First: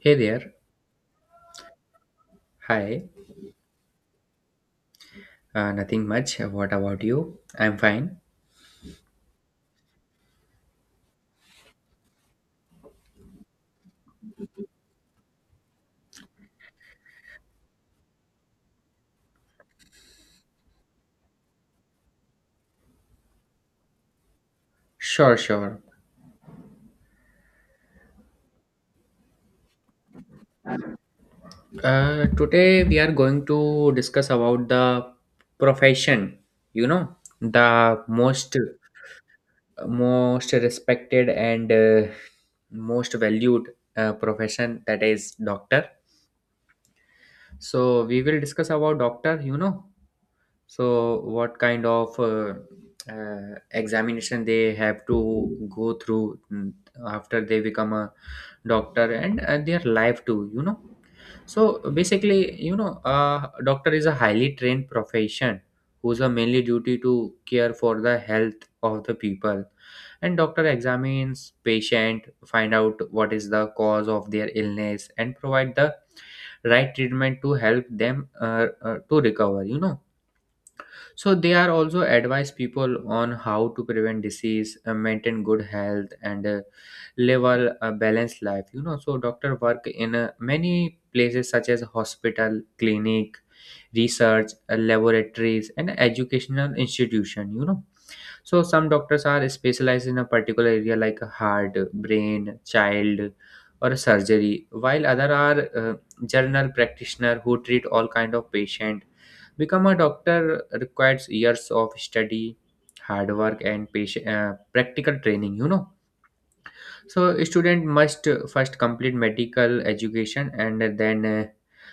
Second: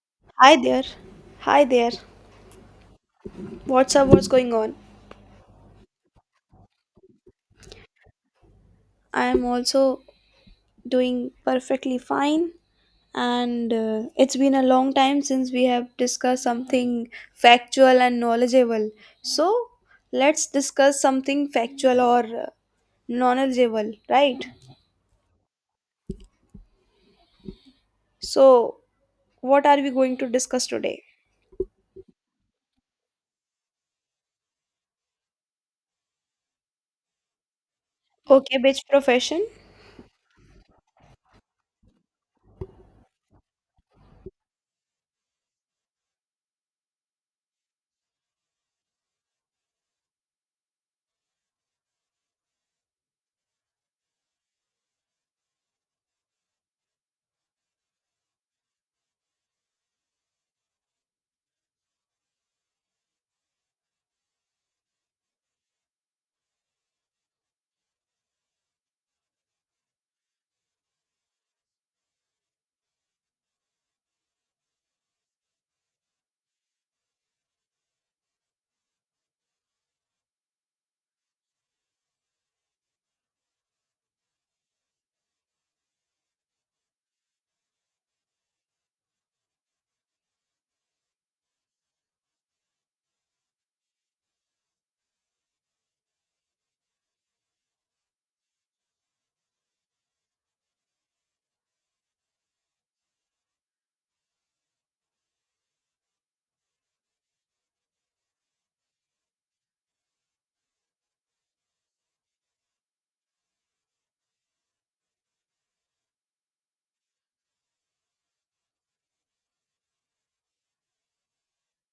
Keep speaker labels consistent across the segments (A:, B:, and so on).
A: Hey there.
B: Hi there. Hi there.
A: Hi.
B: What's up? What's going on?
A: Nothing much. What about you? I'm fine.
B: I am also doing perfectly fine. And it's been a long time since we have discussed something factual and knowledgeable. So let's discuss something factual or knowledgeable, right?
A: Sure, sure.
B: So, what are we going to discuss today?
A: Today we are going to discuss about the profession. You know, the most
B: Okay, which profession?
A: most respected and most valued profession, that is doctor. So we will discuss about doctor, you know. So, what kind of examination they have to go through after they become a doctor and their life too, you know? So, basically, you know, doctor is a highly trained profession whose a mainly duty to care for the health of the people, and doctor examines patient, find out what is the cause of their illness and provide the right treatment to help them to recover, you know. So they are also advise people on how to prevent disease, maintain good health, and live a balanced life, you know. So doctor work in many places such as hospital, clinic, research, laboratories, and educational institution, you know. So some doctors are specialized in a particular area like heart, brain, child, or surgery, while other are general practitioner who treat all kind of patient. Become a doctor requires years of study, hard work, and practical training, you know. So a student must first complete medical education and then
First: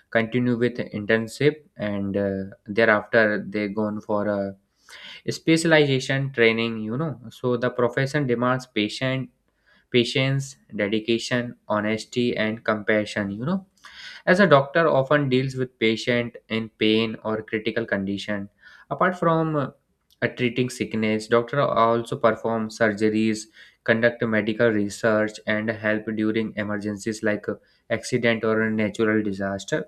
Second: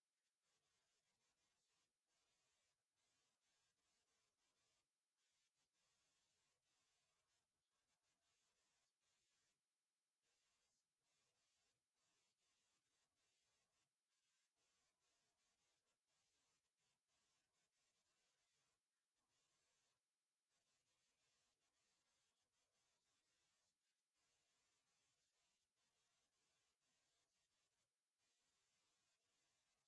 A: continue with internship, and thereafter they go on for a specialization training, you know. So the profession demands patient patience, dedication, honesty, and compassion, you know, as a doctor often deals with patient in pain or critical condition. Apart from treating sickness, doctor also perform surgeries, conduct medical research, and help during emergencies like accident or a natural disaster.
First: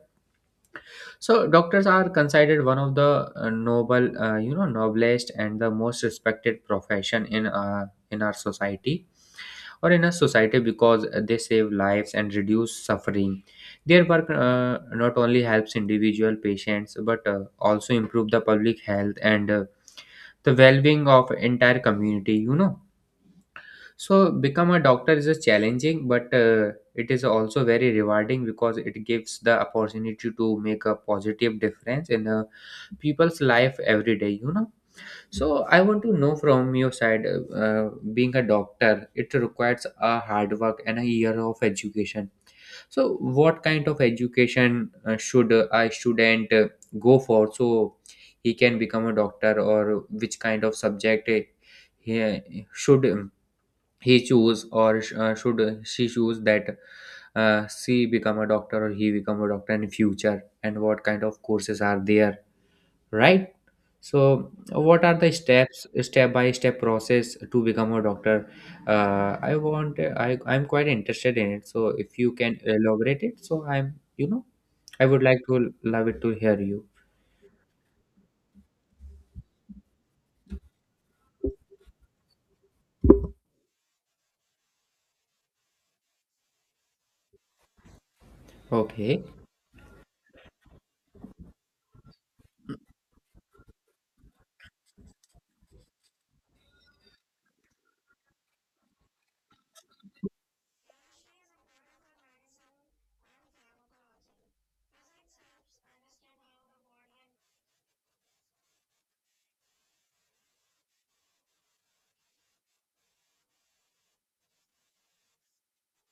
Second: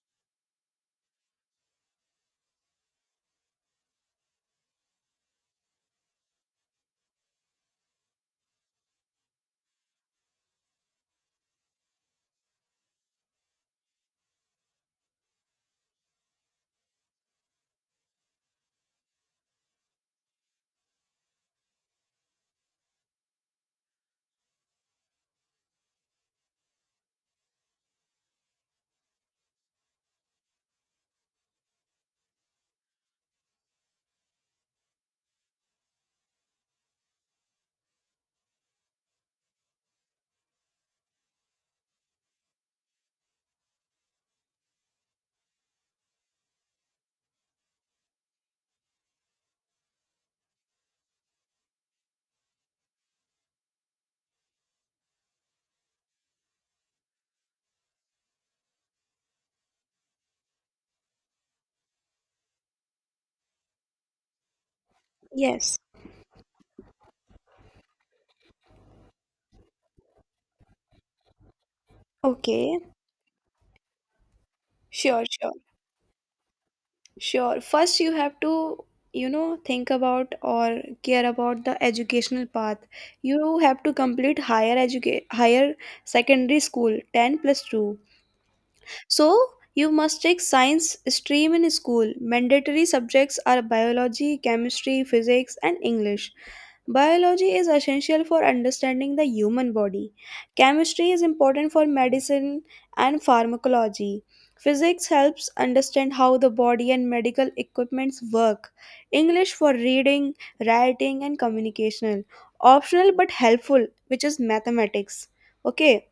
A: So doctors are considered one of the noblest and the most respected profession in our society, or in a society, because they save lives and reduce suffering. Their work, not only helps individual patients but also improve the public health and the well-being of entire community, you know. So, become a doctor is a challenging, but it is also very rewarding because it gives the opportunity to make a positive difference in people's life every day, you know. So, I want to know from your side, being a doctor, it requires a hard work and a year of education. So, what kind of education should a student go for so he can become a doctor, or which kind of subject he should? He choose or should she choose that she become a doctor or he become a doctor in future, and what kind of courses are there, right? So what are the
B: Yes.
A: step by step process to become a doctor? Uh, i want i i'm quite interested in it, so if you can
B: Okay.
A: elaborate it, so I'm, you know, I would
B: Sure,
A: like
B: sure.
A: to love it to hear you.
B: Sure. First, you have to, you know, think about or care about the educational path. You have to complete higher secondary school 10 plus 2.
A: Okay,
B: So, you must take science stream in school. Mandatory subjects are biology, chemistry, physics, and English. Biology is essential for understanding the human body. Chemistry is important for medicine and pharmacology. Physics helps understand how the body and medical equipments work. English for reading, writing and communication. Optional but helpful, which is mathematics. Okay,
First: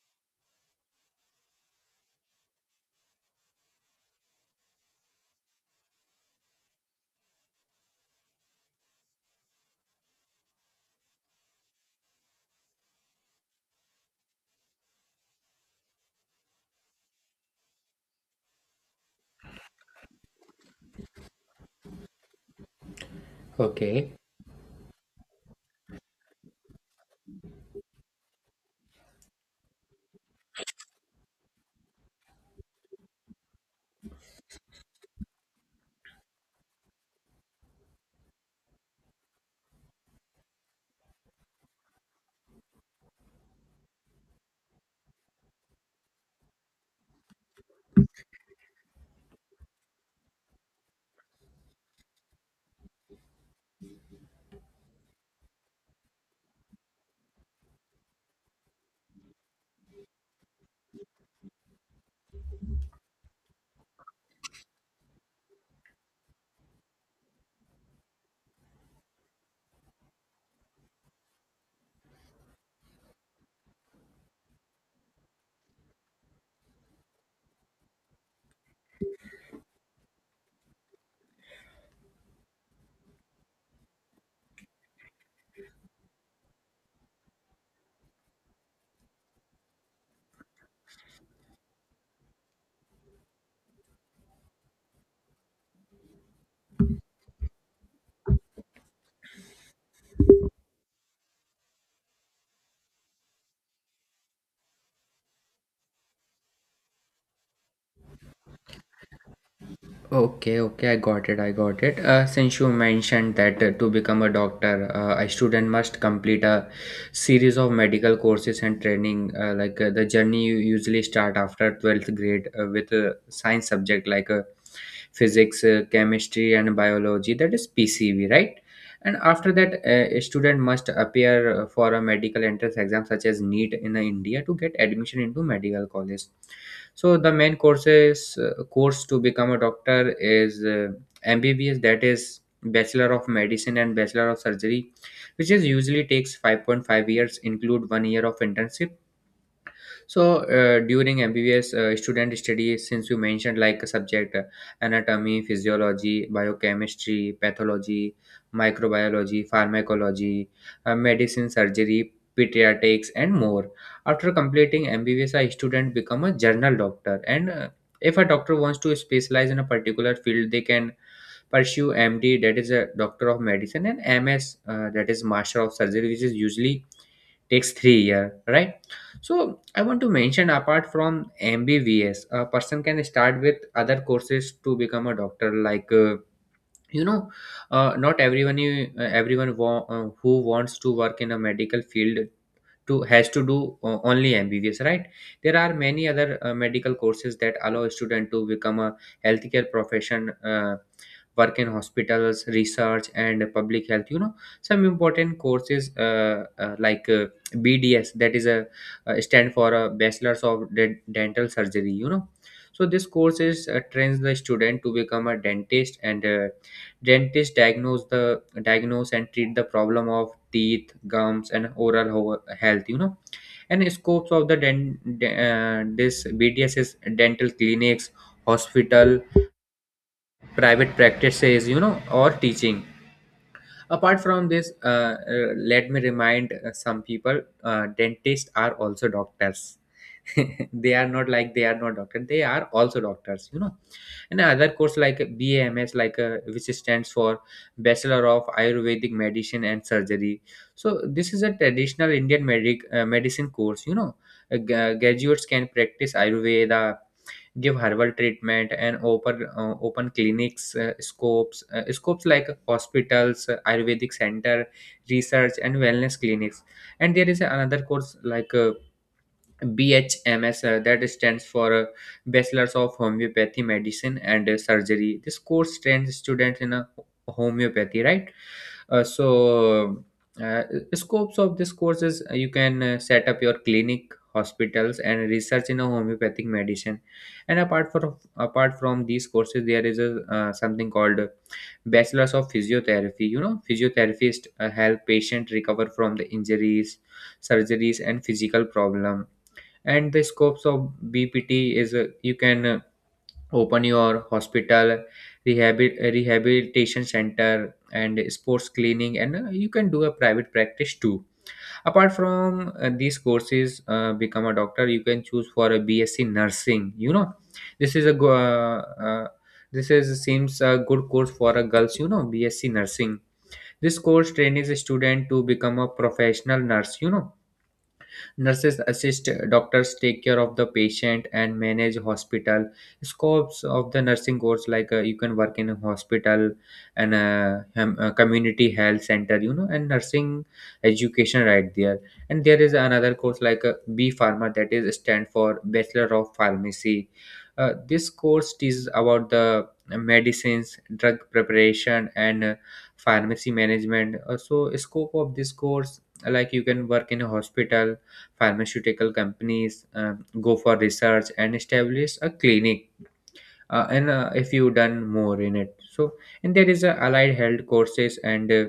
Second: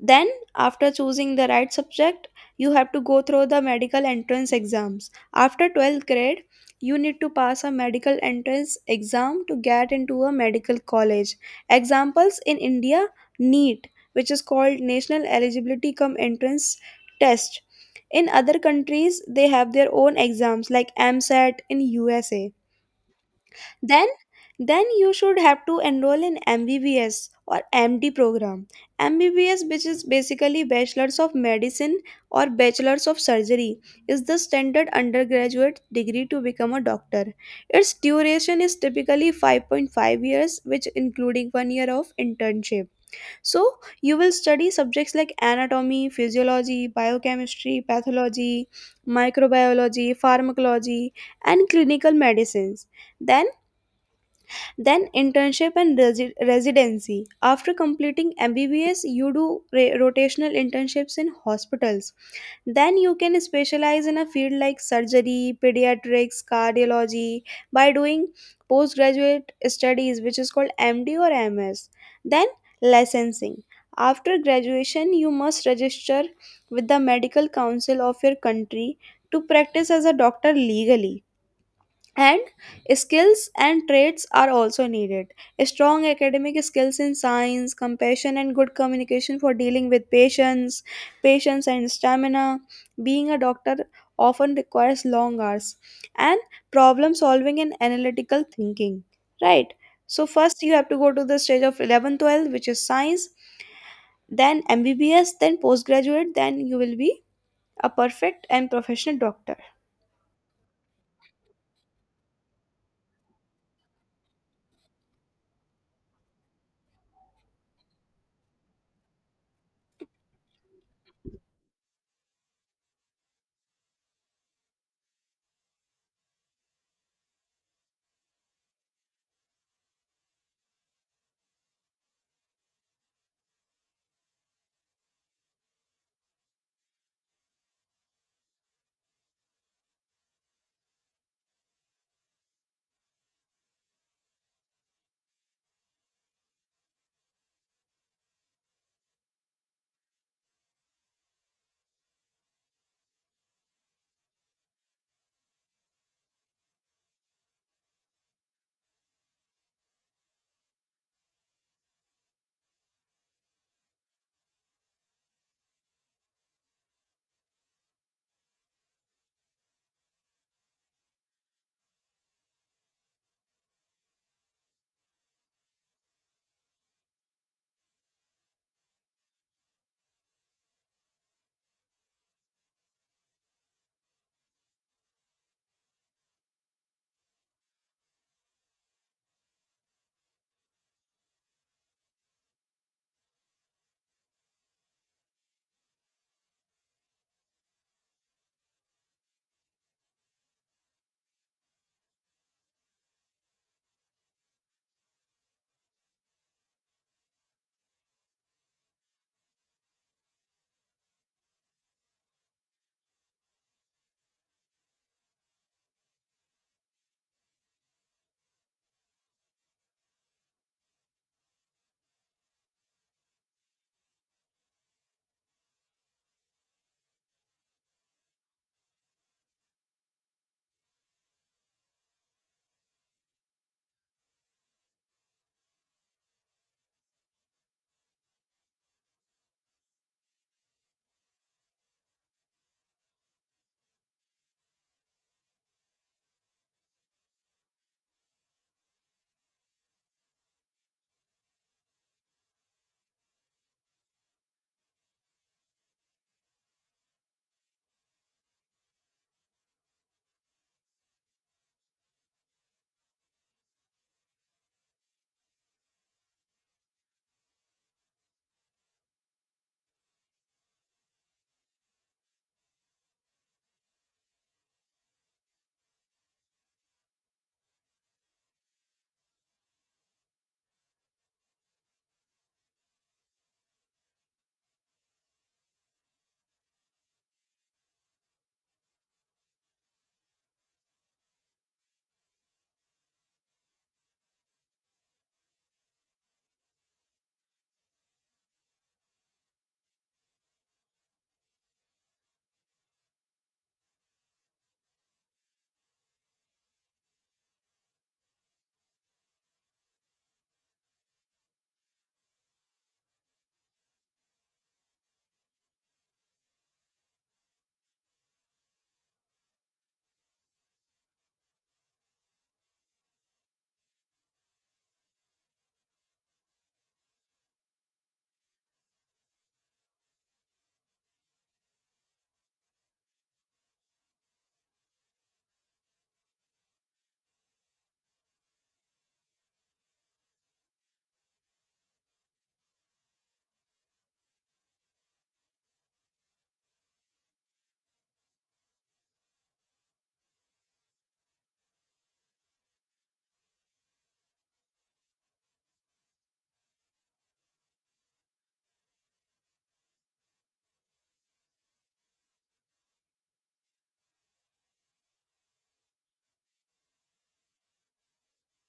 B: then, after choosing the right subject, you have to go through the medical entrance exams. After 12th grade, you need to pass a medical entrance exam to get into a medical college. Examples in India, NEET, which is called National Eligibility Cum Entrance Test. In other countries, they have their own exams like MSAT in USA. then
A: okay.
B: then you should have to enroll in MBBS or MD program. MBBS, which is basically bachelors of medicine or bachelors of surgery, is the standard undergraduate degree to become a doctor. Its duration is typically 5.5 years, which including one year of internship. So you will study subjects like anatomy, physiology, biochemistry, pathology, microbiology, pharmacology, and clinical medicines. Then then internship and residency. After completing MBBS, you do rotational internships in hospitals. Then you can specialize in a field like surgery, pediatrics, cardiology, by doing postgraduate studies, which is called MD or MS. Then licensing. After graduation, you must register with the medical council of your country to practice as a doctor legally. And skills and traits are also needed: strong academic skills in science, compassion, and good communication for dealing with patients, patience, and stamina. Being a doctor often requires long hours, and problem solving and analytical thinking, right? So first you have to go to the stage of 11 12, which is science, then MBBS, then postgraduate, then you will be a perfect and professional doctor.
A: Okay, okay, I got it. I got it. Since you mentioned that to become a doctor, a student must complete a series of medical courses and training. Like the journey you usually start after 12th grade with a science subject like physics, chemistry, and biology. That is PCB, right? And after that, a student must appear for a medical entrance exam such as NEET in India to get admission into medical college. So the main course to become a doctor is MBBS, that is Bachelor of Medicine and Bachelor of Surgery, which is usually takes 5.5 years, include one year of internship. So during MBBS student study, since you mentioned like subject anatomy, physiology, biochemistry, pathology, microbiology, pharmacology, medicine, surgery, pediatrics, and more. After completing MBBS, a student become a general doctor, and if a doctor wants to specialize in a particular field, they can pursue MD, that is a doctor of medicine, and MS, that is master of surgery, which is usually takes 3 year, right? So I want to mention apart from MBBS, a person can start with other courses to become a doctor, like, you know, not everyone who wants to work in a medical field to has to do only MBBS, right? There are many other medical courses that allow a student to become a healthcare profession, work in hospitals, research, and public health, you know. Some important courses like BDS, that is a stand for a Bachelor's of Dental Surgery, you know. So this course is trains the student to become a dentist, and dentists diagnose and treat the problem of teeth, gums, and oral health, you know. And scopes of the this BDS is dental clinics, hospital, private practices, you know, or teaching. Apart from this, let me remind some people: dentists are also doctors. They are not, doctor, they are also doctors, you know. And other course like BAMS, like which stands for Bachelor of Ayurvedic Medicine and Surgery. So this is a traditional Indian medicine course, you know. Graduates can practice ayurveda, give herbal treatment, and open clinics. Scopes like hospitals, ayurvedic center, research, and wellness clinics. And there is another course like BHMS, that stands for Bachelors of Homeopathy Medicine and Surgery. This course trains students in a homeopathy, right? So, uh, uh, scopes of this course is you can set up your clinic, hospitals, and research in a homeopathic medicine. And apart from these courses, there is a something called Bachelors of Physiotherapy. You know, physiotherapists help patient recover from the injuries, surgeries, and physical problem. And the scopes of BPT is you can open your hospital, rehabilitation center, and sports cleaning, and you can do a private practice too. Apart from these courses, become a doctor you can choose for a BSc nursing, you know. this is a go- uh, uh, this is seems a good course for a girls, you know, BSc nursing. This course trains a student to become a professional nurse, you know. Nurses assist doctors, take care of the patient, and manage hospital. Scopes of the nursing course, like you can work in a hospital and a community health center, you know, and nursing education, right there. And there is another course like B Pharma, that is stand for Bachelor of Pharmacy. This course is about the medicines, drug preparation, and pharmacy management. So, scope of this course like you can work in a hospital, pharmaceutical companies, go for research, and establish a clinic, and if you done more in it, so. And there is a allied health courses, and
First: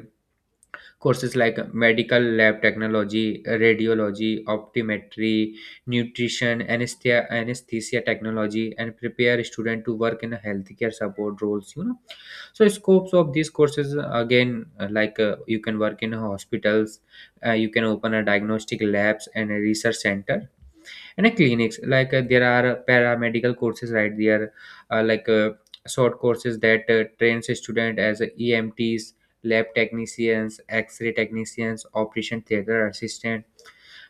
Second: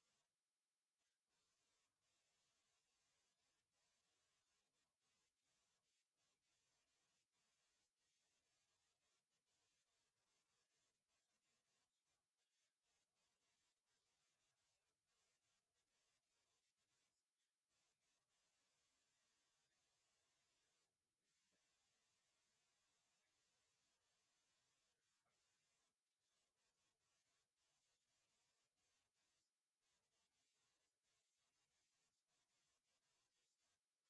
A: courses like medical lab technology, radiology, optometry, nutrition, anesthesia technology, and prepare student to work in a healthcare support roles, you know. So scopes of these courses again, like you can work in hospitals, you can open a diagnostic labs and a research center and a clinics, like there are paramedical courses, right there, like short courses that trains a student as a EMTs, lab technicians, X-ray technicians, operation theater assistant.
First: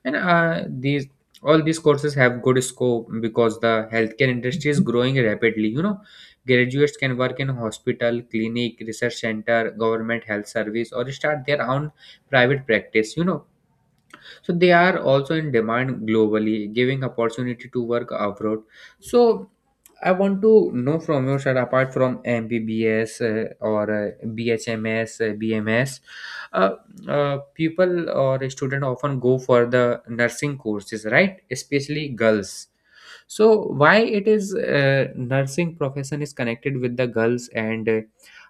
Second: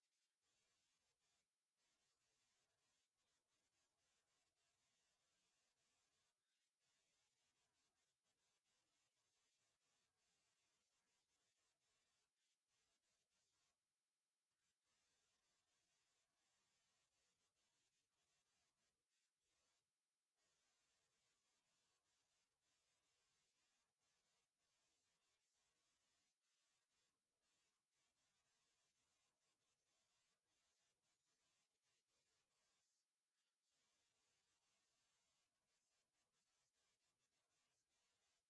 A: And these all these courses have good scope because the healthcare industry is growing rapidly, you know. Graduates can work in hospital, clinic, research center, government health service, or start their own private practice, you know. So they are also in demand globally, giving opportunity to work abroad. So I want to know from your side apart from mbbs or BHMS, BMS, uh, people or student often go for the nursing courses, right, especially girls. So why it is nursing profession is connected with the girls, and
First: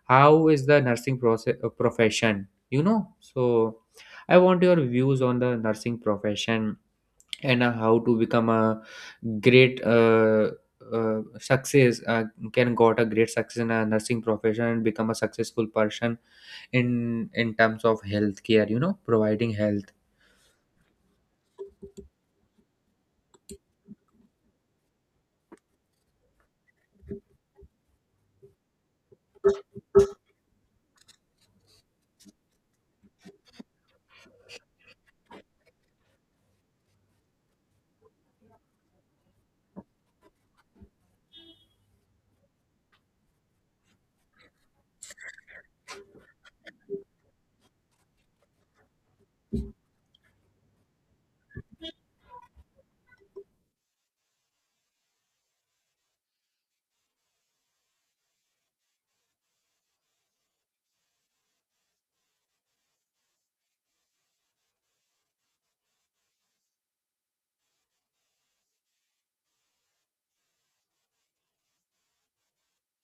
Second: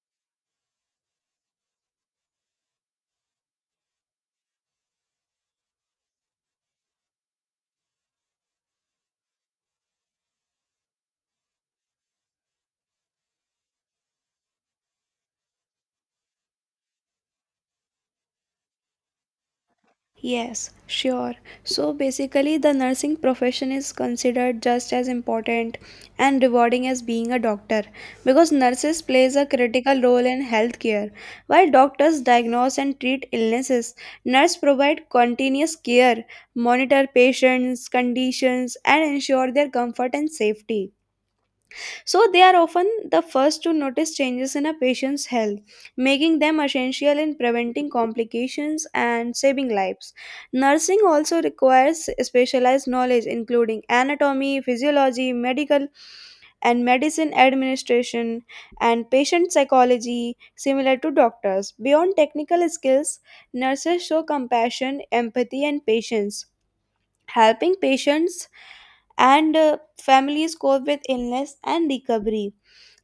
A: how is the nursing process profession, you know. So I want your views on the nursing profession and how to become a great success. Can got a great success in a nursing profession and become a successful person in terms of healthcare. You know, providing health.
B: Yes, sure. So basically, the nursing profession is considered just as important and rewarding as being a doctor, because nurses plays a critical role in healthcare. While doctors diagnose and treat illnesses, nurses provide continuous care, monitor patients' conditions, and ensure their comfort and safety. So they are often the first to notice changes in a patient's health, making them essential in preventing complications and saving lives. Nursing also requires specialized knowledge including anatomy, physiology, medical and medicine administration, and patient psychology similar to doctors. Beyond technical skills, nurses show compassion, empathy and patience, helping patients and families cope with illness and recovery.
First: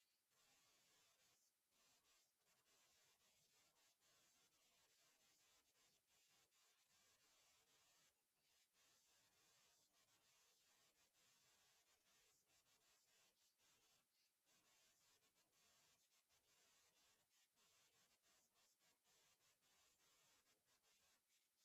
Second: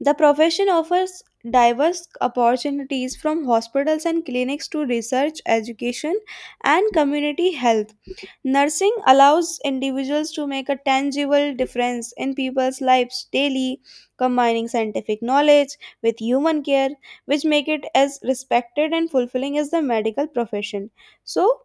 B: The profession offers diverse opportunities from hospitals and clinics to research, education, and community health. Nursing allows individuals to make a tangible difference in people's lives daily, combining scientific knowledge with human care, which make it as respected and fulfilling as the medical profession. So,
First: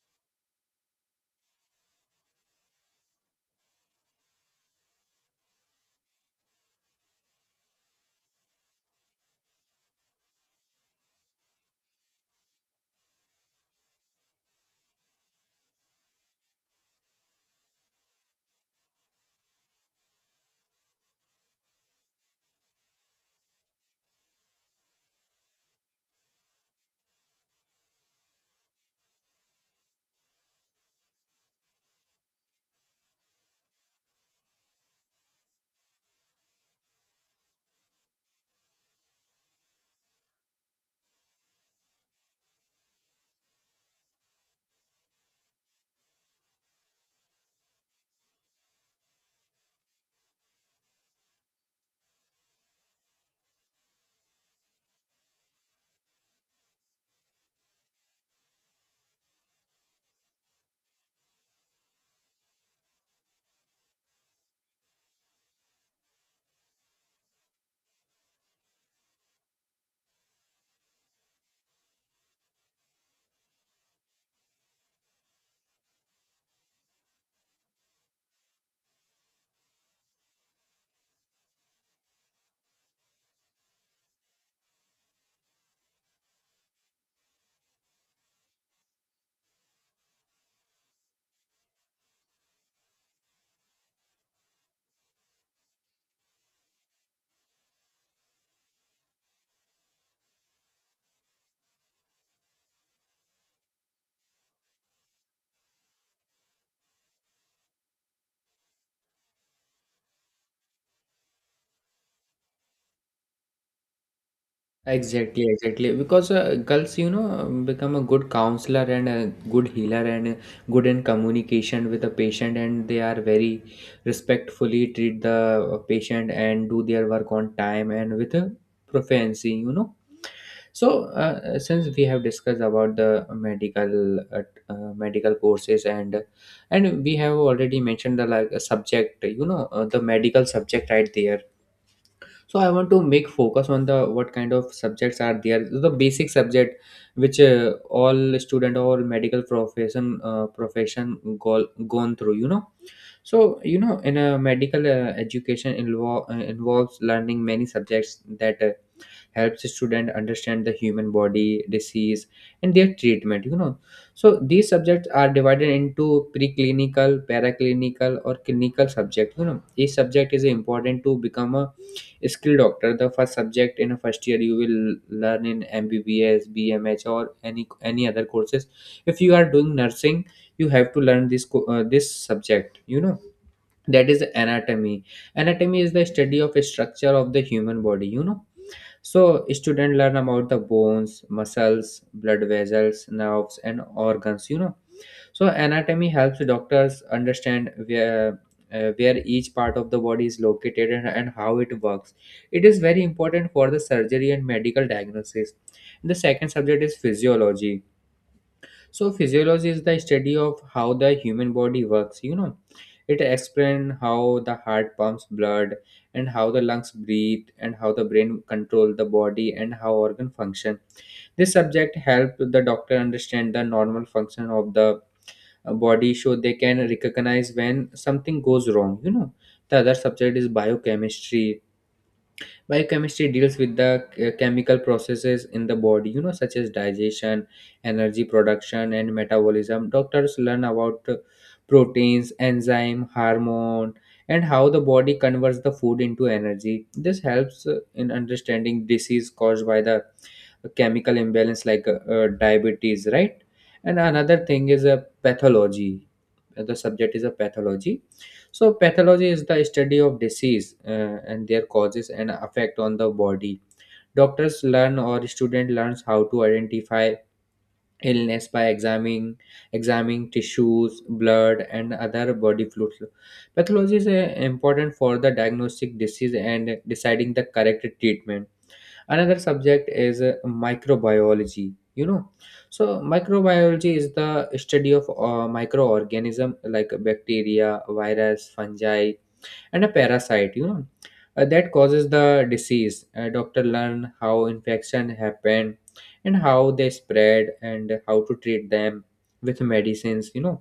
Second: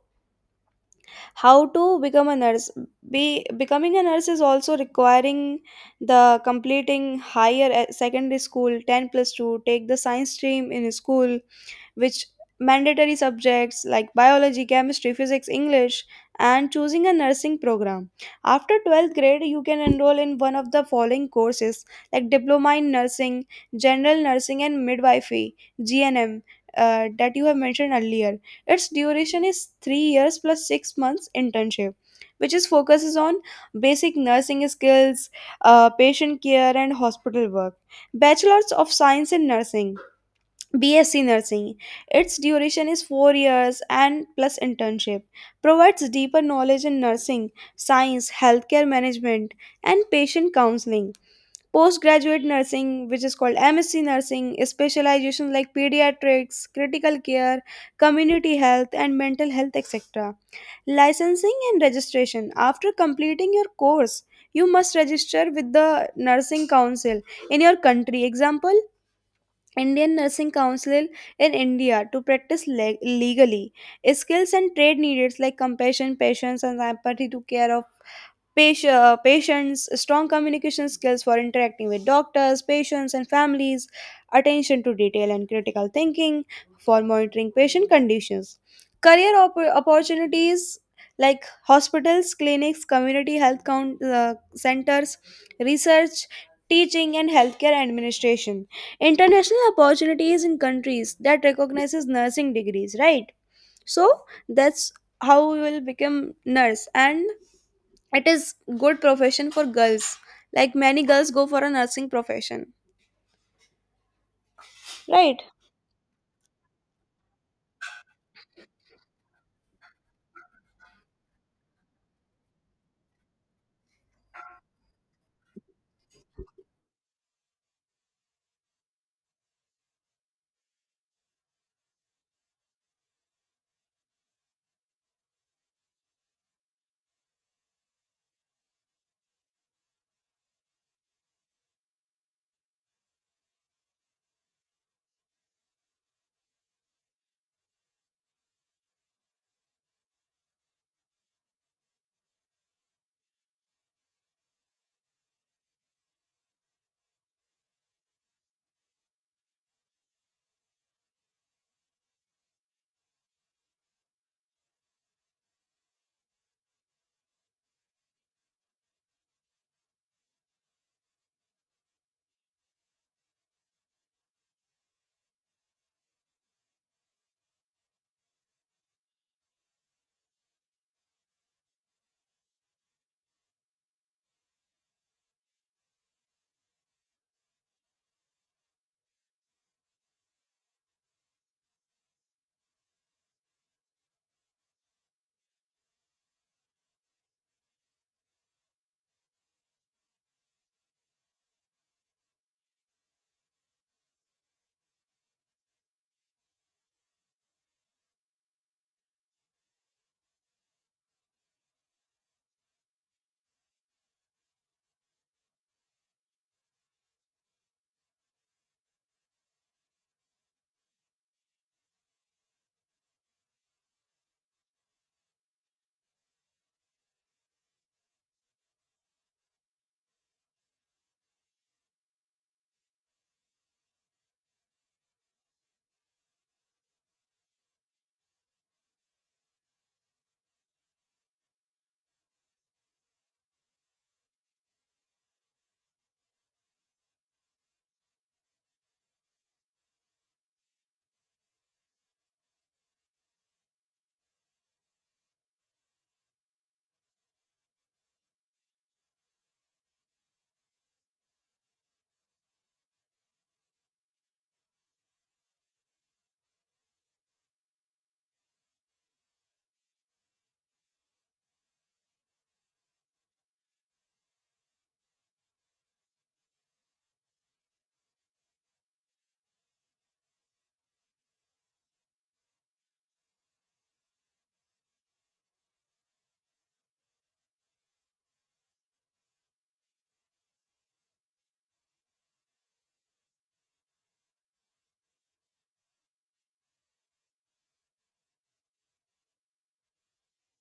B: how to become a nurse. Be Becoming a nurse is also requiring the completing secondary school 10 plus 2. Take the science stream in school, which mandatory subjects like biology, chemistry, physics, English, and choosing a nursing program. After 12th grade, you can enroll in one of the following courses like diploma in nursing, general nursing, and midwifery (GNM), that you have mentioned earlier. Its duration is 3 years plus 6 months internship, which is focuses on basic nursing skills, patient care, and hospital work. Bachelors of Science in Nursing, BSc Nursing. Its duration is 4 years and plus internship. Provides deeper knowledge in nursing, science, healthcare management, and patient counseling. Postgraduate nursing, which is called MSc nursing, is specializations like pediatrics, critical care, community health, and mental health, etc. Licensing and registration. After completing your course, you must register with the nursing council in your country. Example: Indian Nursing Council in India, to practice legally. Skills and trade needed like compassion, patience, and empathy to care. Patience, strong communication skills for interacting with doctors, patients, and families, attention to detail and critical thinking for monitoring patient conditions. Career opportunities like hospitals, clinics, community health centers, research, teaching, and healthcare administration. International opportunities in countries that recognizes nursing degrees, right? So that's how we will become nurse, and it is good profession for girls, like many girls go for a nursing profession, right?
A: Exactly, exactly. Because girls, you know, become a good counselor and a good healer, and good in communication with the patient, and they are very respectfully treat the patient and do their work on time and with a proficiency, you know. So, since we have discussed about the medical courses and we have already mentioned the like subject, the medical subject right there. So I want to make focus on the what kind of subjects are there, the basic subject which all student or medical profession gone through. So, in a medical education involves learning many subjects that helps students understand the human body disease and their treatment. So these subjects are divided into preclinical, paraclinical, or clinical subject. Each subject is important to become a skilled doctor. The first subject in a first year you will learn in MBBS, BMH, or any other courses. If you are doing nursing, you have to learn this subject, that is anatomy. Anatomy is the study of a structure of the human body. So students learn about the bones, muscles, blood vessels, nerves, and organs. So anatomy helps doctors understand where each part of the body is located, and how it works. It is very important for the surgery and medical diagnosis. The second subject is physiology. So physiology is the study of how the human body works. It explains how the heart pumps blood, and how the lungs breathe, and how the brain control the body, and how organ function. This subject help the doctor understand the normal function of the body, so they can recognize when something goes wrong. The other subject is biochemistry. Biochemistry deals with the chemical processes in the body, such as digestion, energy production, and metabolism. Doctors learn about proteins, enzyme, hormone, and how the body converts the food into energy. This helps in understanding disease caused by the chemical imbalance like diabetes, right? And another thing is a pathology. The subject is a pathology. So, pathology is the study of disease and their causes and effect on the body. Doctors learn or student learns how to identify illness by examining tissues, blood, and other body fluids. Pathology is important for the diagnostic disease and deciding the correct treatment. Another subject is microbiology. So microbiology is the study of microorganism like bacteria, virus, fungi, and a parasite that causes the disease. Doctor learn how infection happen, and how they spread, and how to treat them with medicines.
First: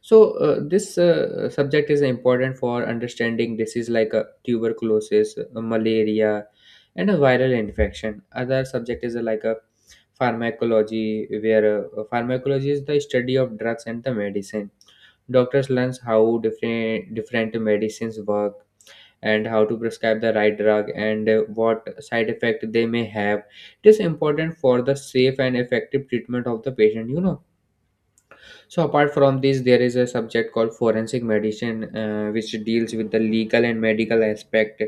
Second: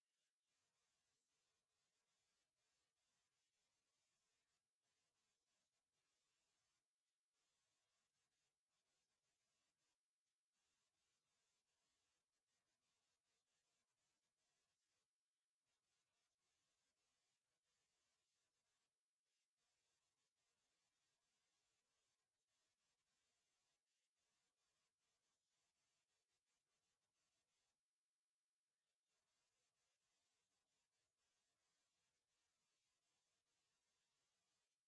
A: So, this subject is important for understanding disease like tuberculosis, malaria, and a viral infection. Other subject is like a pharmacology, where pharmacology is the study of drugs and the medicine. Doctors learns how different different medicines work, and how to prescribe the right drug, and what side effect they may have. It is important for the safe and effective treatment of the patient. So apart from this, there is a subject called forensic medicine, which deals with the legal and medical aspect.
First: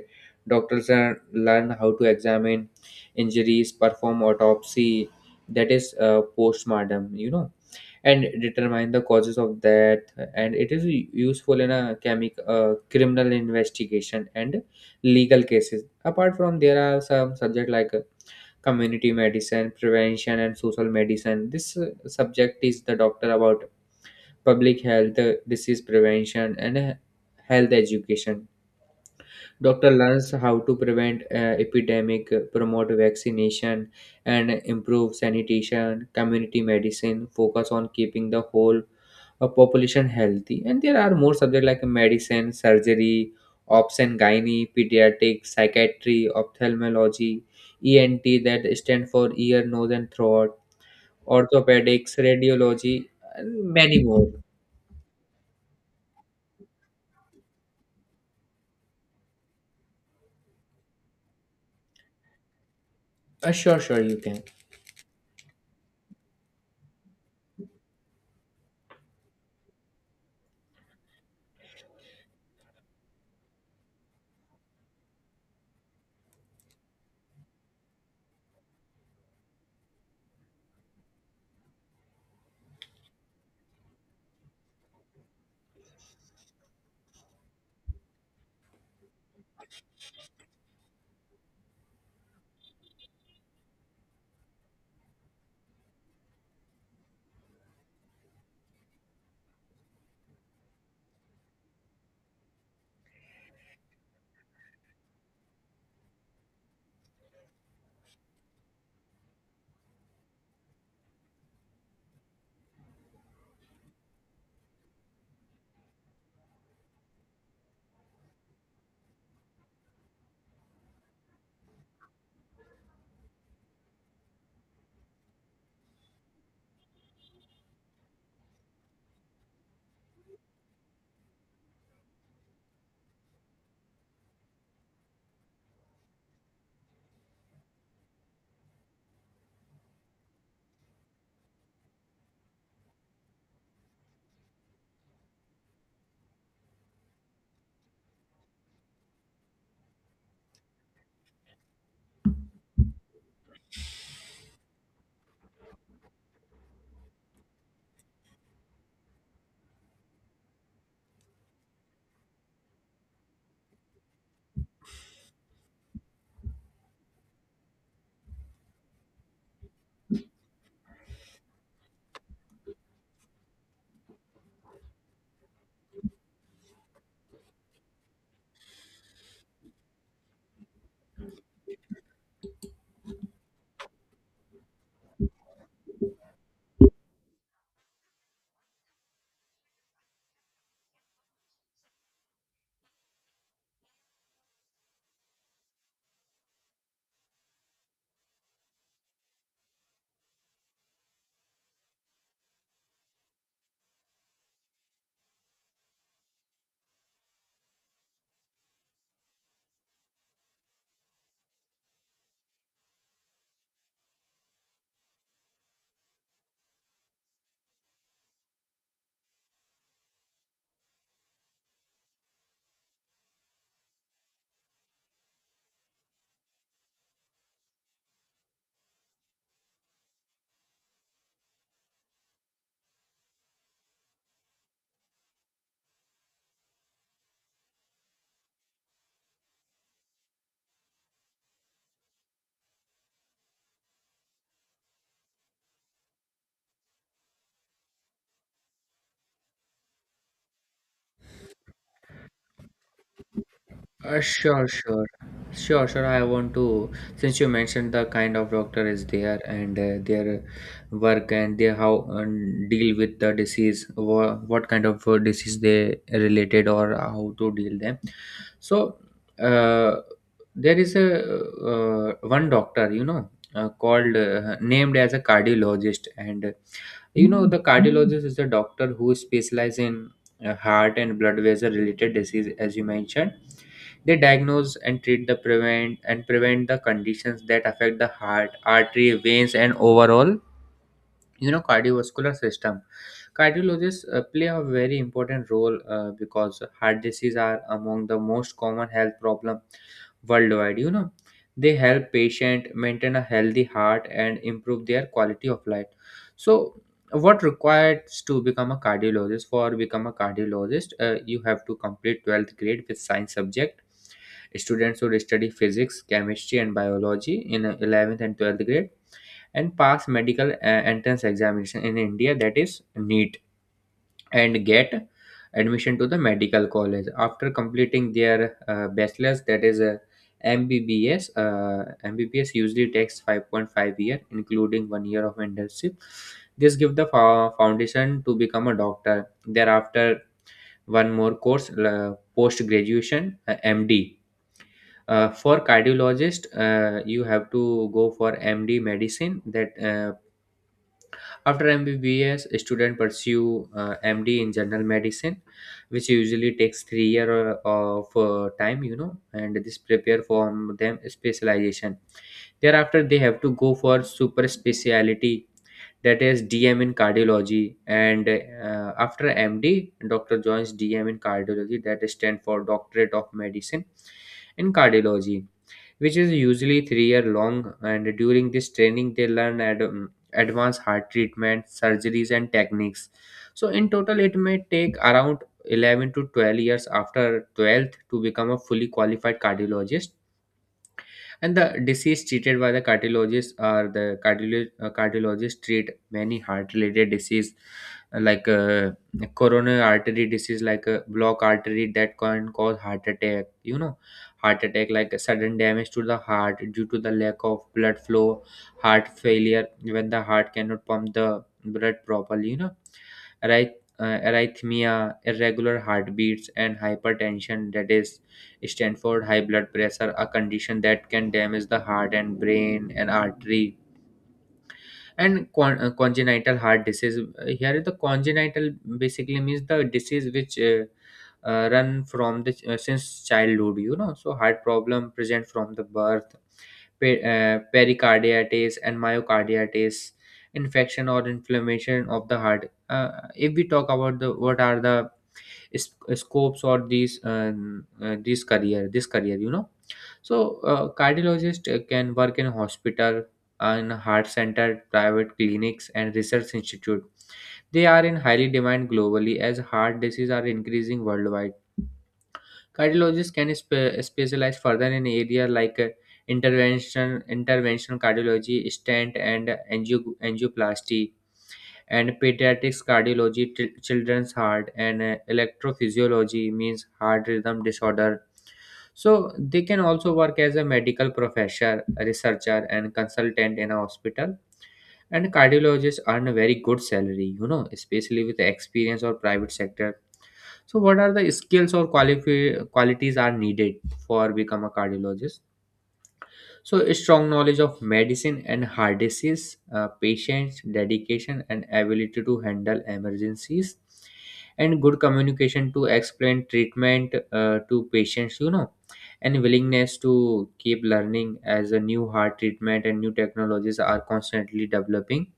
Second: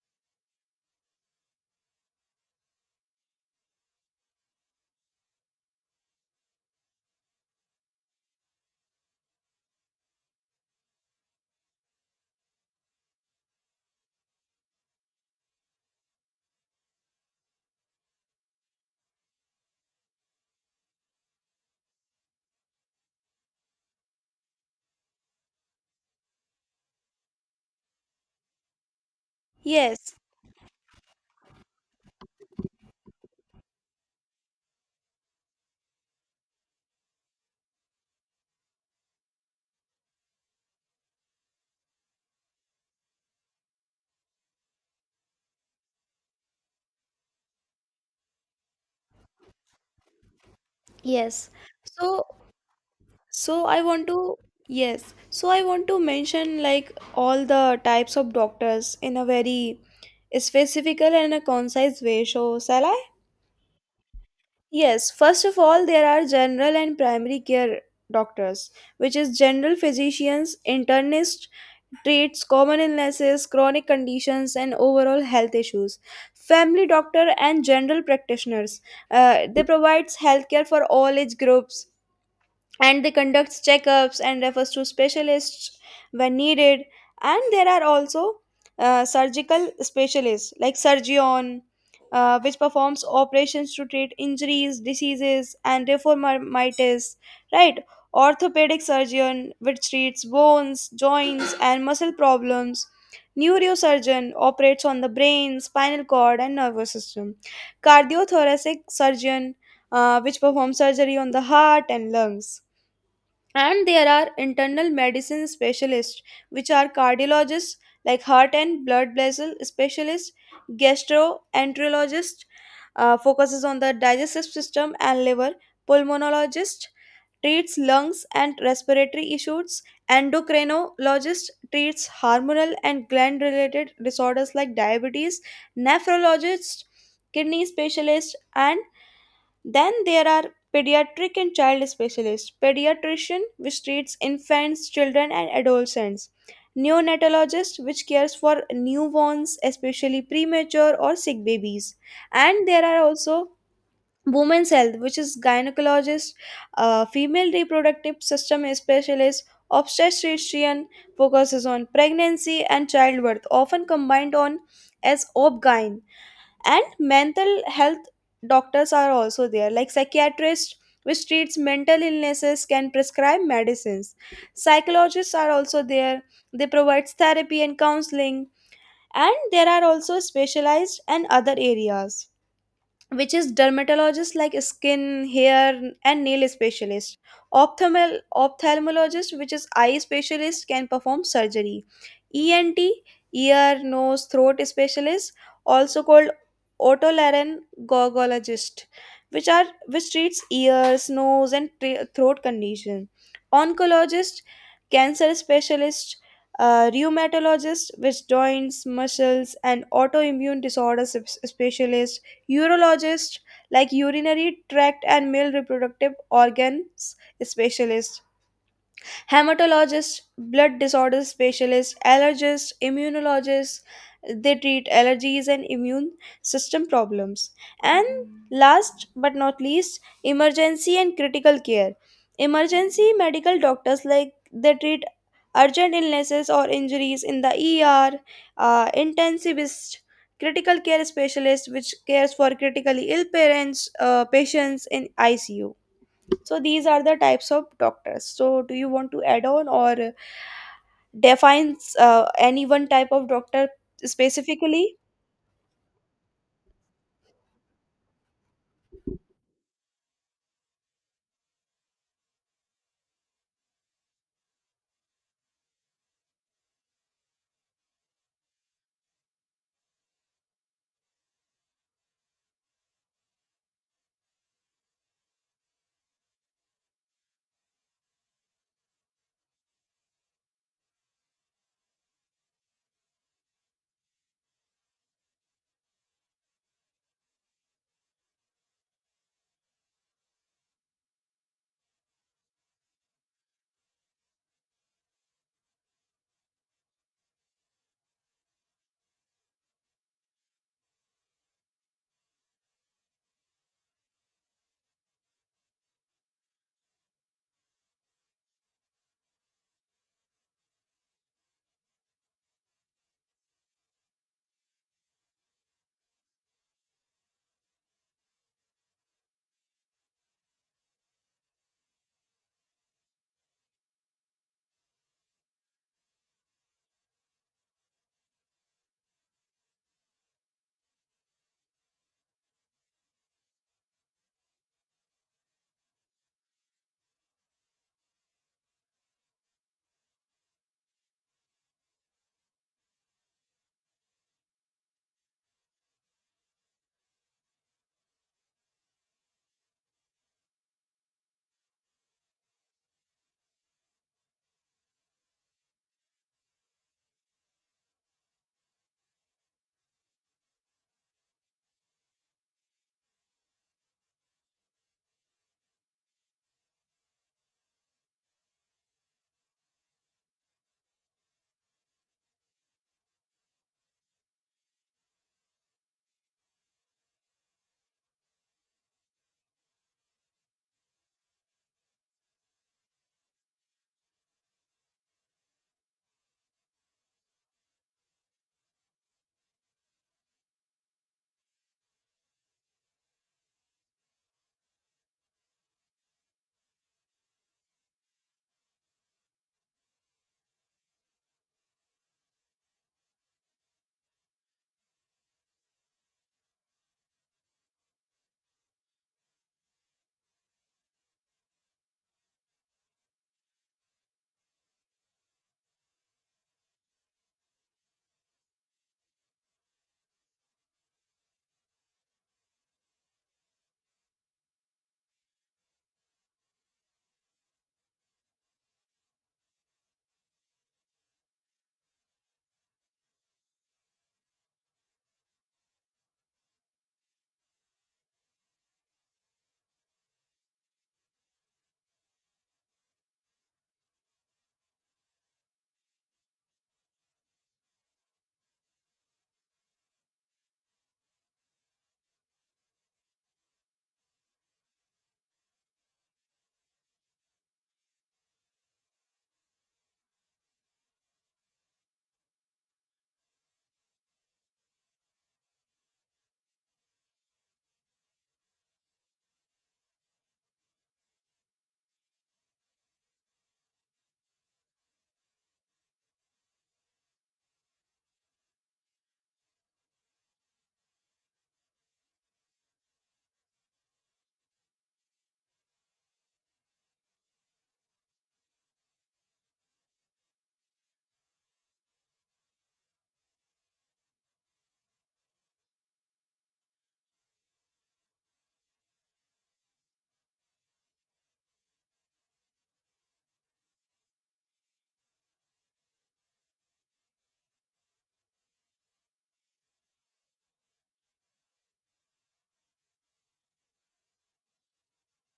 A: Doctors learn how to examine injuries, perform autopsy, that is postmortem, and determine the causes of that. And it is useful in a chemic criminal investigation and legal cases. Apart from, there are some subject like community medicine, prevention and social medicine. This subject is the doctor about public health, disease prevention, and health education. Doctor
B: Yes,
A: learns how to prevent epidemic, promote vaccination, and improve sanitation. Community medicine focus on keeping the whole a population healthy. And there are more subjects like medicine, surgery, ops and gynae, pediatric, psychiatry, ophthalmology, ENT, that stand for ear, nose, and throat,
B: yes.
A: orthopedics,
B: so
A: radiology,
B: so
A: and
B: i
A: many
B: want to
A: more.
B: yes, so I want to mention like all the types of doctors in a very specific and a concise way. So shall I?
A: Sure, sure, you can.
B: Yes, first of all, there are general and primary care doctors, which is general physicians, internists, treats common illnesses, chronic conditions, and overall health issues. Family doctor and general practitioners, they provides healthcare for all age groups, and they conduct checkups and refers to specialists when needed. And there are also surgical specialists like surgeon, which performs operations to treat injuries, diseases, and deformities, right? Orthopedic surgeon, which treats bones, joints, and muscle problems. Neurosurgeon operates on the brain, spinal cord, and nervous system. Cardiothoracic surgeon, which performs surgery on the heart and lungs. And there are internal medicine specialists, which are cardiologists, like heart and blood vessel specialists. Gastroenterologist, focuses on the digestive system and liver. Pulmonologist treats lungs and respiratory issues. Endocrinologist treats hormonal and gland related disorders like diabetes. Nephrologist, kidney specialist. And then there are pediatric and child specialists. Pediatrician, which treats infants, children, and adolescents. Neonatologist, which cares for newborns, especially premature or sick babies. And there are also women's health, which is gynecologist, female reproductive system specialist. Obstetrician focuses on pregnancy and childbirth, often combined on as OBGYN. And mental health doctors are also there, like psychiatrists, which treats mental illnesses, can prescribe medicines. Psychologists are also there, they provide therapy and counseling. And there are also specialized and other areas, which is dermatologist, like skin, hair, and nail specialist. Ophthalmologist, which is eye specialist, can perform surgery. ENT, ear nose throat specialist, also called otolaryngologist, which are which treats ears, nose, and throat condition. Oncologist, cancer specialist. Rheumatologist, which joints, muscles, and autoimmune disorders specialist. Urologists, like urinary tract and male reproductive organs specialists. Hematologist, blood disorder specialist. Allergist, immunologist, they treat allergies and immune system problems. And last but not least, emergency and critical care. Emergency medical doctors, like they treat urgent illnesses or injuries in the ER. Intensivist, critical care specialist, which cares for critically ill parents, patients in ICU. So these are the types of doctors. So do you want to add on or define any one type of doctor
A: Sure,
B: specifically?
A: sure, sure, sure. I want to, since you mentioned the kind of doctor is there and their work and their how and deal with the disease, what kind of disease they related or how to deal them. So, uh, there is a one doctor, called named as a cardiologist, and the cardiologist is a doctor who specializes in heart and blood vessel related disease, as you mentioned. They diagnose and treat the prevent and prevent the conditions that affect the heart, artery, veins, and overall, cardiovascular system. Cardiologists play a very important role, because heart disease are among the most common health problem worldwide. They help patient maintain a healthy heart and improve their quality of life. So what requires to become a cardiologist? For become a cardiologist, you have to complete 12th grade with science subject. Students should study physics, chemistry, and biology in 11th and 12th grade, and pass medical entrance examination in India, that is NEET. And get admission to the medical college after completing their bachelor's, that is a MBBS. MBBS usually takes 5.5 year, including 1 year of internship. This give the foundation to become a doctor. Thereafter, one more course, post graduation, MD. For cardiologist, you have to go for MD medicine, that after MBBS, students pursue MD in general medicine, which usually takes 3 year of time, and this prepare for them specialization. Thereafter, they have to go for super speciality, that is DM in cardiology, and after MD, doctor joins DM in cardiology, that stand for Doctorate of Medicine in Cardiology, which is usually 3 year long. And during this training, they learn advanced heart treatment, surgeries, and techniques. So in total, it may take around 11 to 12 years after 12th to become a fully qualified cardiologist. And the disease treated by the cardiologist or the cardiologist treat many heart related disease, like coronary artery disease, like a block artery that can cause heart attack. Heart attack, like a sudden damage to the heart due to the lack of blood flow. Heart failure, when the heart cannot pump the blood properly. Arrhythmia, irregular heartbeats. And hypertension, that is Stanford high blood pressure, a condition that can damage the heart and brain and artery. And congenital heart disease. Here, is the congenital basically means the disease which run from the since childhood. So heart problem present from the birth. Pericarditis and myocarditis, infection or inflammation of the heart. If we talk about the what are the scopes or these this career. So, cardiologist can work in hospital, in heart center, private clinics, and research institute. They are in highly demand globally as heart disease are increasing worldwide. Cardiologists can specialize further in area like interventional cardiology, stent, and angioplasty, and pediatrics cardiology, children's heart, and electrophysiology means heart rhythm disorder. So they can also work as a medical professor, researcher, and consultant in a hospital. And cardiologists earn a very good salary, especially with the experience or private sector. So what are the skills or qualities are needed for become a cardiologist? So, a strong knowledge of medicine and enhances patients' dedication and ability to handle emergencies, and good communication to explain treatment to patients, and willingness to keep learning as a new heart treatment and new technologies are constantly developing.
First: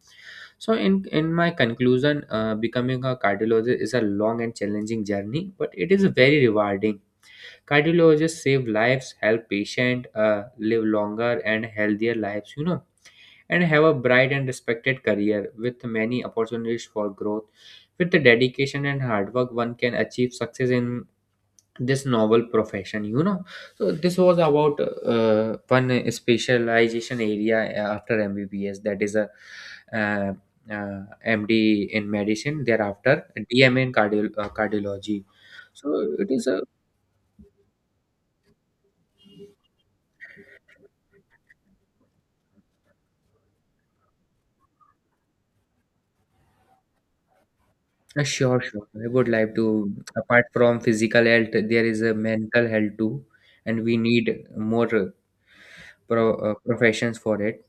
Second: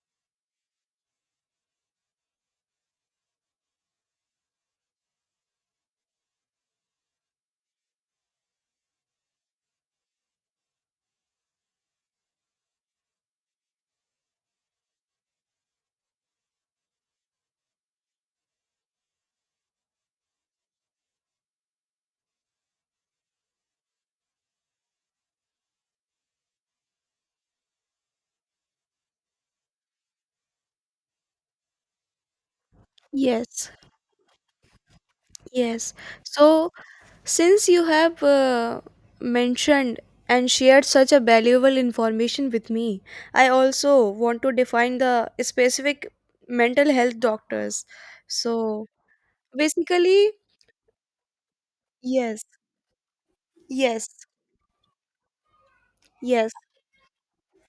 A: So, in my conclusion, becoming a cardiologist is a long and challenging journey, but it is very rewarding. Cardiologists save lives, help patients live longer and healthier lives, and have a bright and respected career with many opportunities for growth. With the dedication and hard work, one can achieve success in this novel profession. So this was about one specialization area after MBBS, that is a uh, MD in medicine, thereafter
B: Yes,
A: DMA in cardiology.
B: yes.
A: So it is a.
B: So, since you have mentioned and shared such a valuable information with me, I also want to define the specific mental health doctors.
A: Sure,
B: So,
A: sure. I would like to,
B: basically,
A: apart from physical health, there is a
B: yes,
A: mental health too, and we
B: yes,
A: need more
B: yes.
A: professions for it.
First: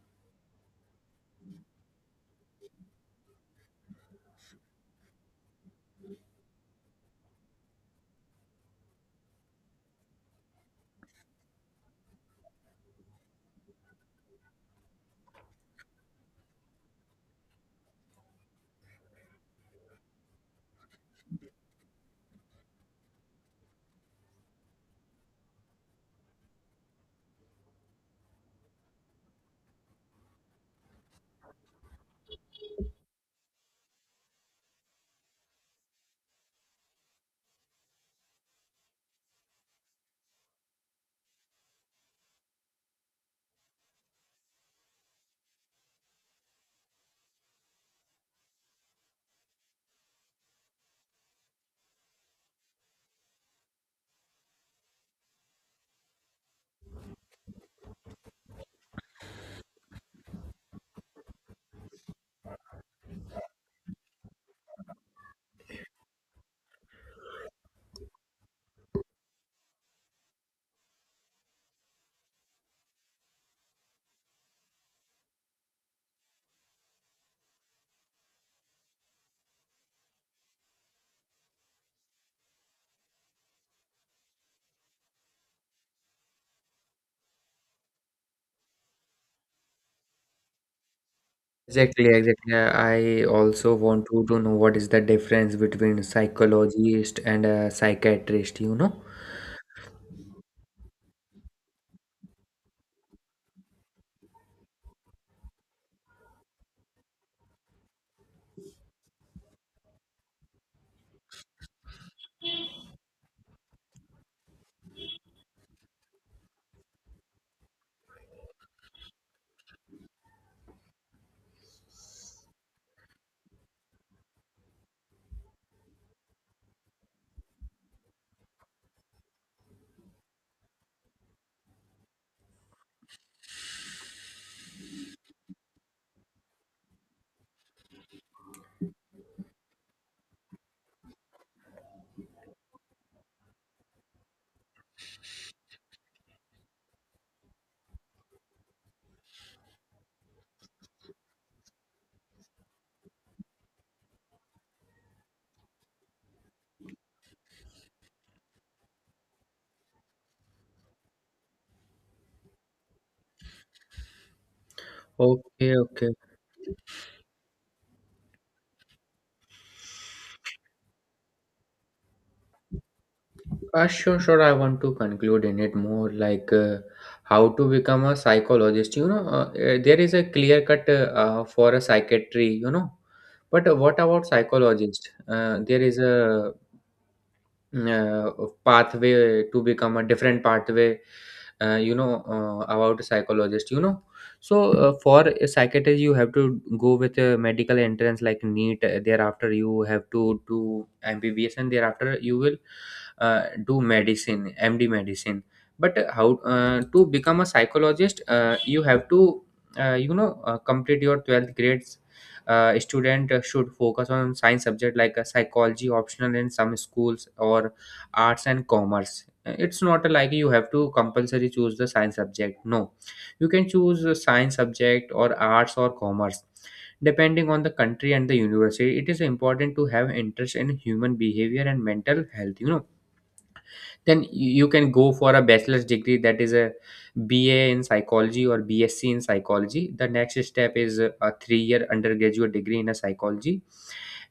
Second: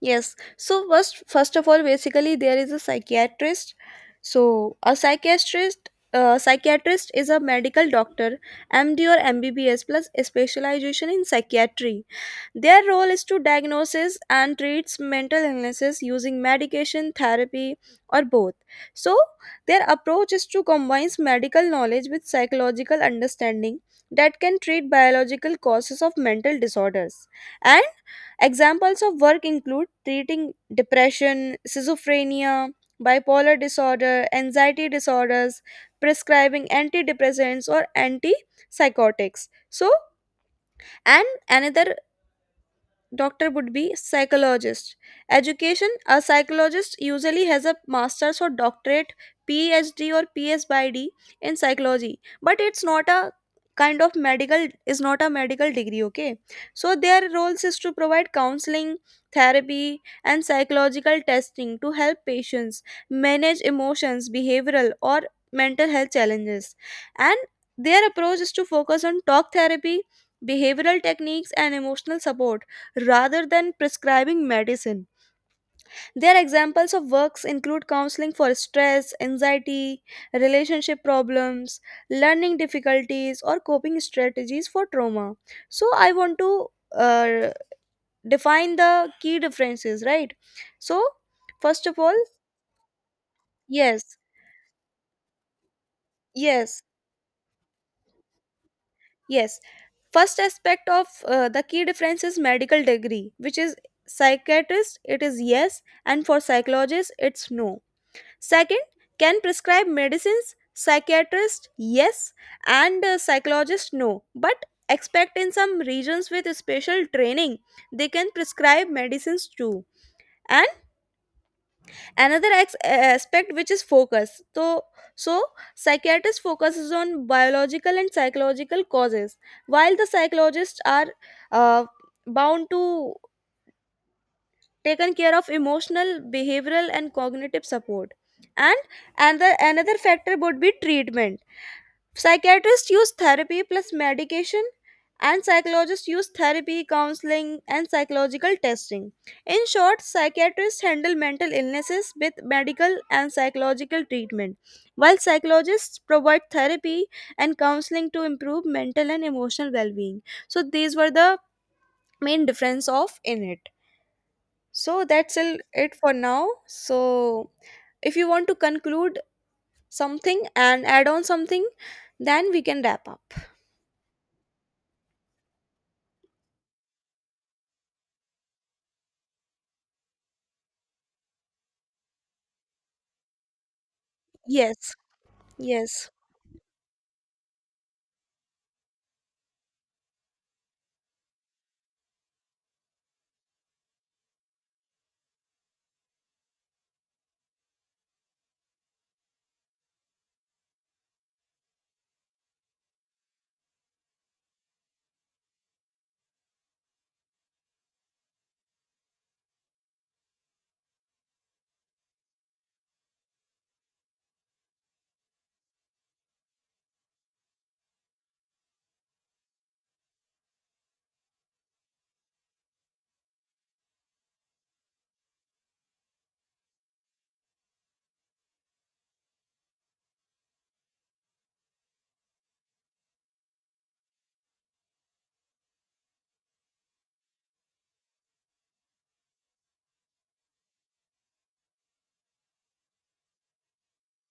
B: Yes. So first, first of all, basically there is a psychiatrist. So a psychiatrist is a medical doctor, MD or MBBS plus a specialization in psychiatry. Their role is to diagnose and treat mental illnesses using medication, therapy, or both. So, their approach is to combine medical knowledge with psychological understanding that can treat biological causes of mental disorders. And examples of work include treating depression, schizophrenia, bipolar disorder, anxiety disorders, prescribing antidepressants or antipsychotics. So, and another doctor would be psychologist. Education: a psychologist usually has a master's or doctorate, phd or Ph.D. in psychology, but it's not a kind of medical, is not a medical degree, okay? So their roles is to provide counseling, therapy, and psychological testing to help patients manage emotions, behavioral or mental health challenges. And their approach is to focus on talk therapy, behavioral techniques, and emotional support rather than prescribing medicine. Their examples of works include counseling for stress, anxiety, relationship problems, learning difficulties, or coping strategies for trauma. So, I want to uh, define the key differences, right? So, first of
A: Exactly,
B: all,
A: exactly. I also want
B: yes,
A: to know what is the difference between
B: yes,
A: psychologist and a psychiatrist, you know?
B: yes. First aspect of the key difference is medical degree, which is psychiatrist, it is yes, and for psychologist, it's no. Second, can prescribe medicines, psychiatrist yes, and psychologist no, but expect in some regions with special training they can prescribe medicines too. And another aspect, which is focus. So psychiatrist focuses on biological and psychological causes, while the psychologists are uh, bound to taken care of emotional, behavioral, and cognitive support. And another factor would be treatment. Psychiatrists use therapy plus medication, and psychologists use therapy, counseling, and psychological testing. In short, psychiatrists handle mental illnesses with medical and psychological treatment, while psychologists provide therapy and counseling to improve mental and emotional well-being. So these were the main difference of in it. So that's all
A: Okay,
B: it
A: okay.
B: for now. So if you want to conclude something and add on something, then we can wrap up.
A: Sure, sure. I want to conclude in it more like how to become a psychologist. There is a clear cut for a psychiatry. But what about
B: Yes,
A: psychologist? There is
B: yes,
A: a pathway to become a different pathway, about a psychologist. So, for a psychiatrist, you have to go with a medical entrance like NEET. Thereafter, you have to do MBBS, and thereafter you will do medicine MD medicine. But how to become a psychologist, you have to complete your 12th grades. Student should focus on science subject like psychology optional in some schools or arts and commerce. It's not like you have to compulsory choose the science subject. No, you can choose a science subject or arts or commerce, depending on the country and the university. It is important to have interest in human behavior and mental health. Then you can go for a bachelor's degree, that is a BA in psychology or BSc in psychology. The next step is a 3 year undergraduate degree in a psychology,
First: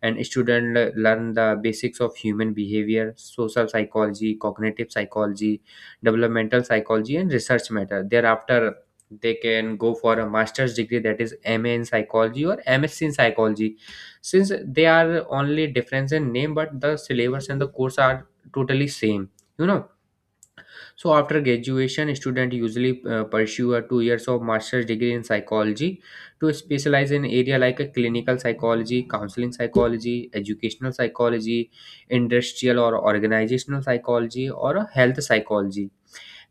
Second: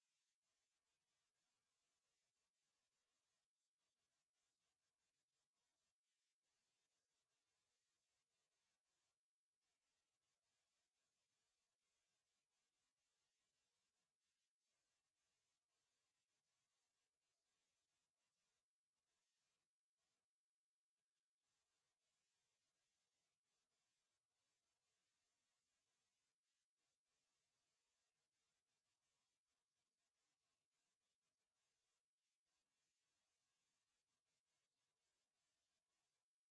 A: and students learn the basics of human behavior, social psychology, cognitive psychology, developmental psychology, and research matter. Thereafter, they can go for a master's degree, that is MA in psychology or MSc in psychology, since they are only difference in name, but the syllabus and the course are totally same you know so after graduation, student usually pursue a 2 years of master's degree in psychology to specialize in area like a clinical psychology, counseling psychology, educational psychology, industrial or organizational psychology, or a health psychology.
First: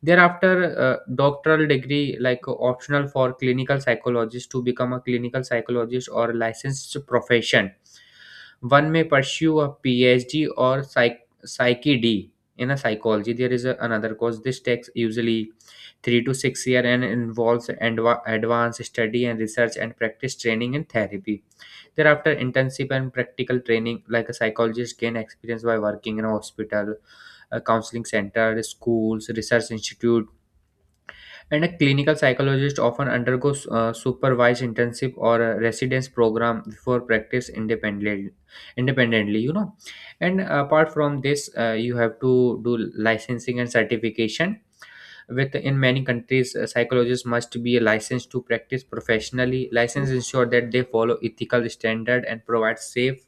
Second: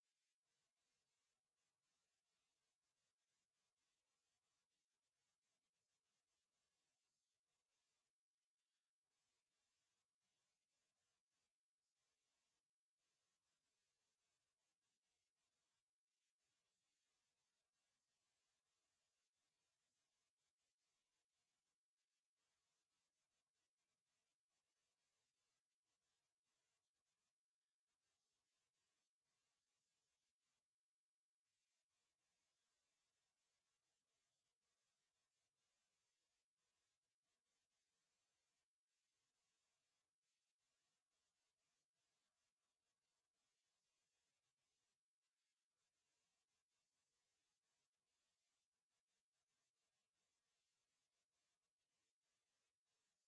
A: Thereafter, doctoral degree like optional for clinical psychologist. To become a clinical psychologist or licensed profession, one may pursue a PhD or Psyche D in a psychology. There is a, another course. This takes usually 3 to 6 year and involves advanced study and research and practice training and therapy. Thereafter, intensive and practical training, like a psychologist, gain experience by working in a hospital, a counseling center, schools, research institute, and a clinical psychologist often undergoes supervised intensive or a residence program before practice independently. And apart from this, you have to do licensing and certification. With in many countries, psychologists must be licensed to practice professionally. License ensure that they follow ethical standard and provide safe,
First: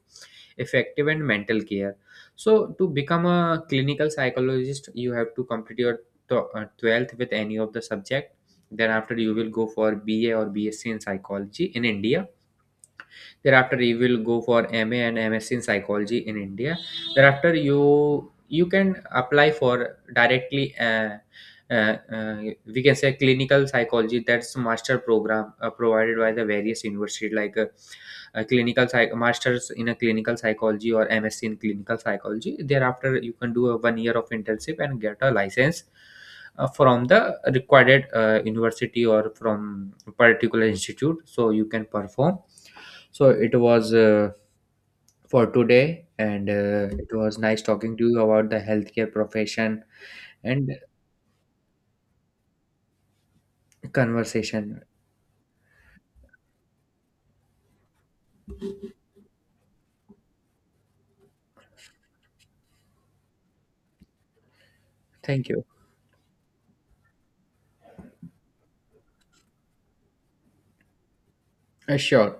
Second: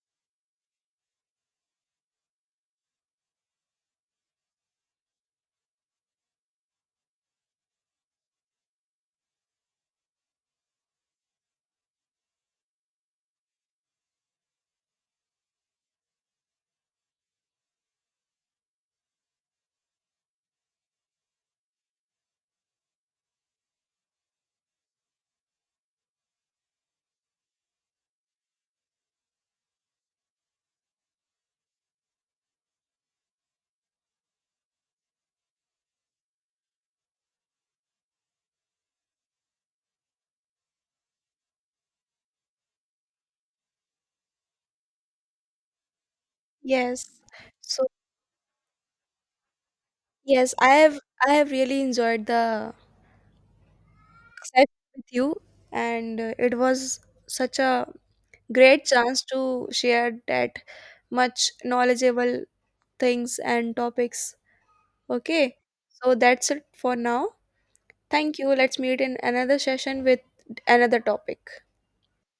A: effective, and mental care. So to become a clinical psychologist, you have to complete your 12th with any of the subject. Then after, you will go for BA or BSc in psychology in india. Thereafter, you will go for MA and MSc in psychology in india. Thereafter, you can apply for directly, uh, uh, we can say clinical psychology, that's master program provided by the various universities like a masters in a clinical psychology or MSc in clinical psychology. Thereafter, you can do a 1 year of internship and get a license from the required university or from a particular institute, so you can perform. So it was, for today, and
B: yes.
A: it was nice
B: So
A: talking to you about the healthcare profession
B: yes,
A: and
B: I have really enjoyed the session
A: conversation.
B: with you, and it was such a great chance to share that much knowledgeable things and topics.
A: Thank
B: Okay,
A: you.
B: so that's it for now. Thank you. Let's meet in another session with another topic.
A: Sure.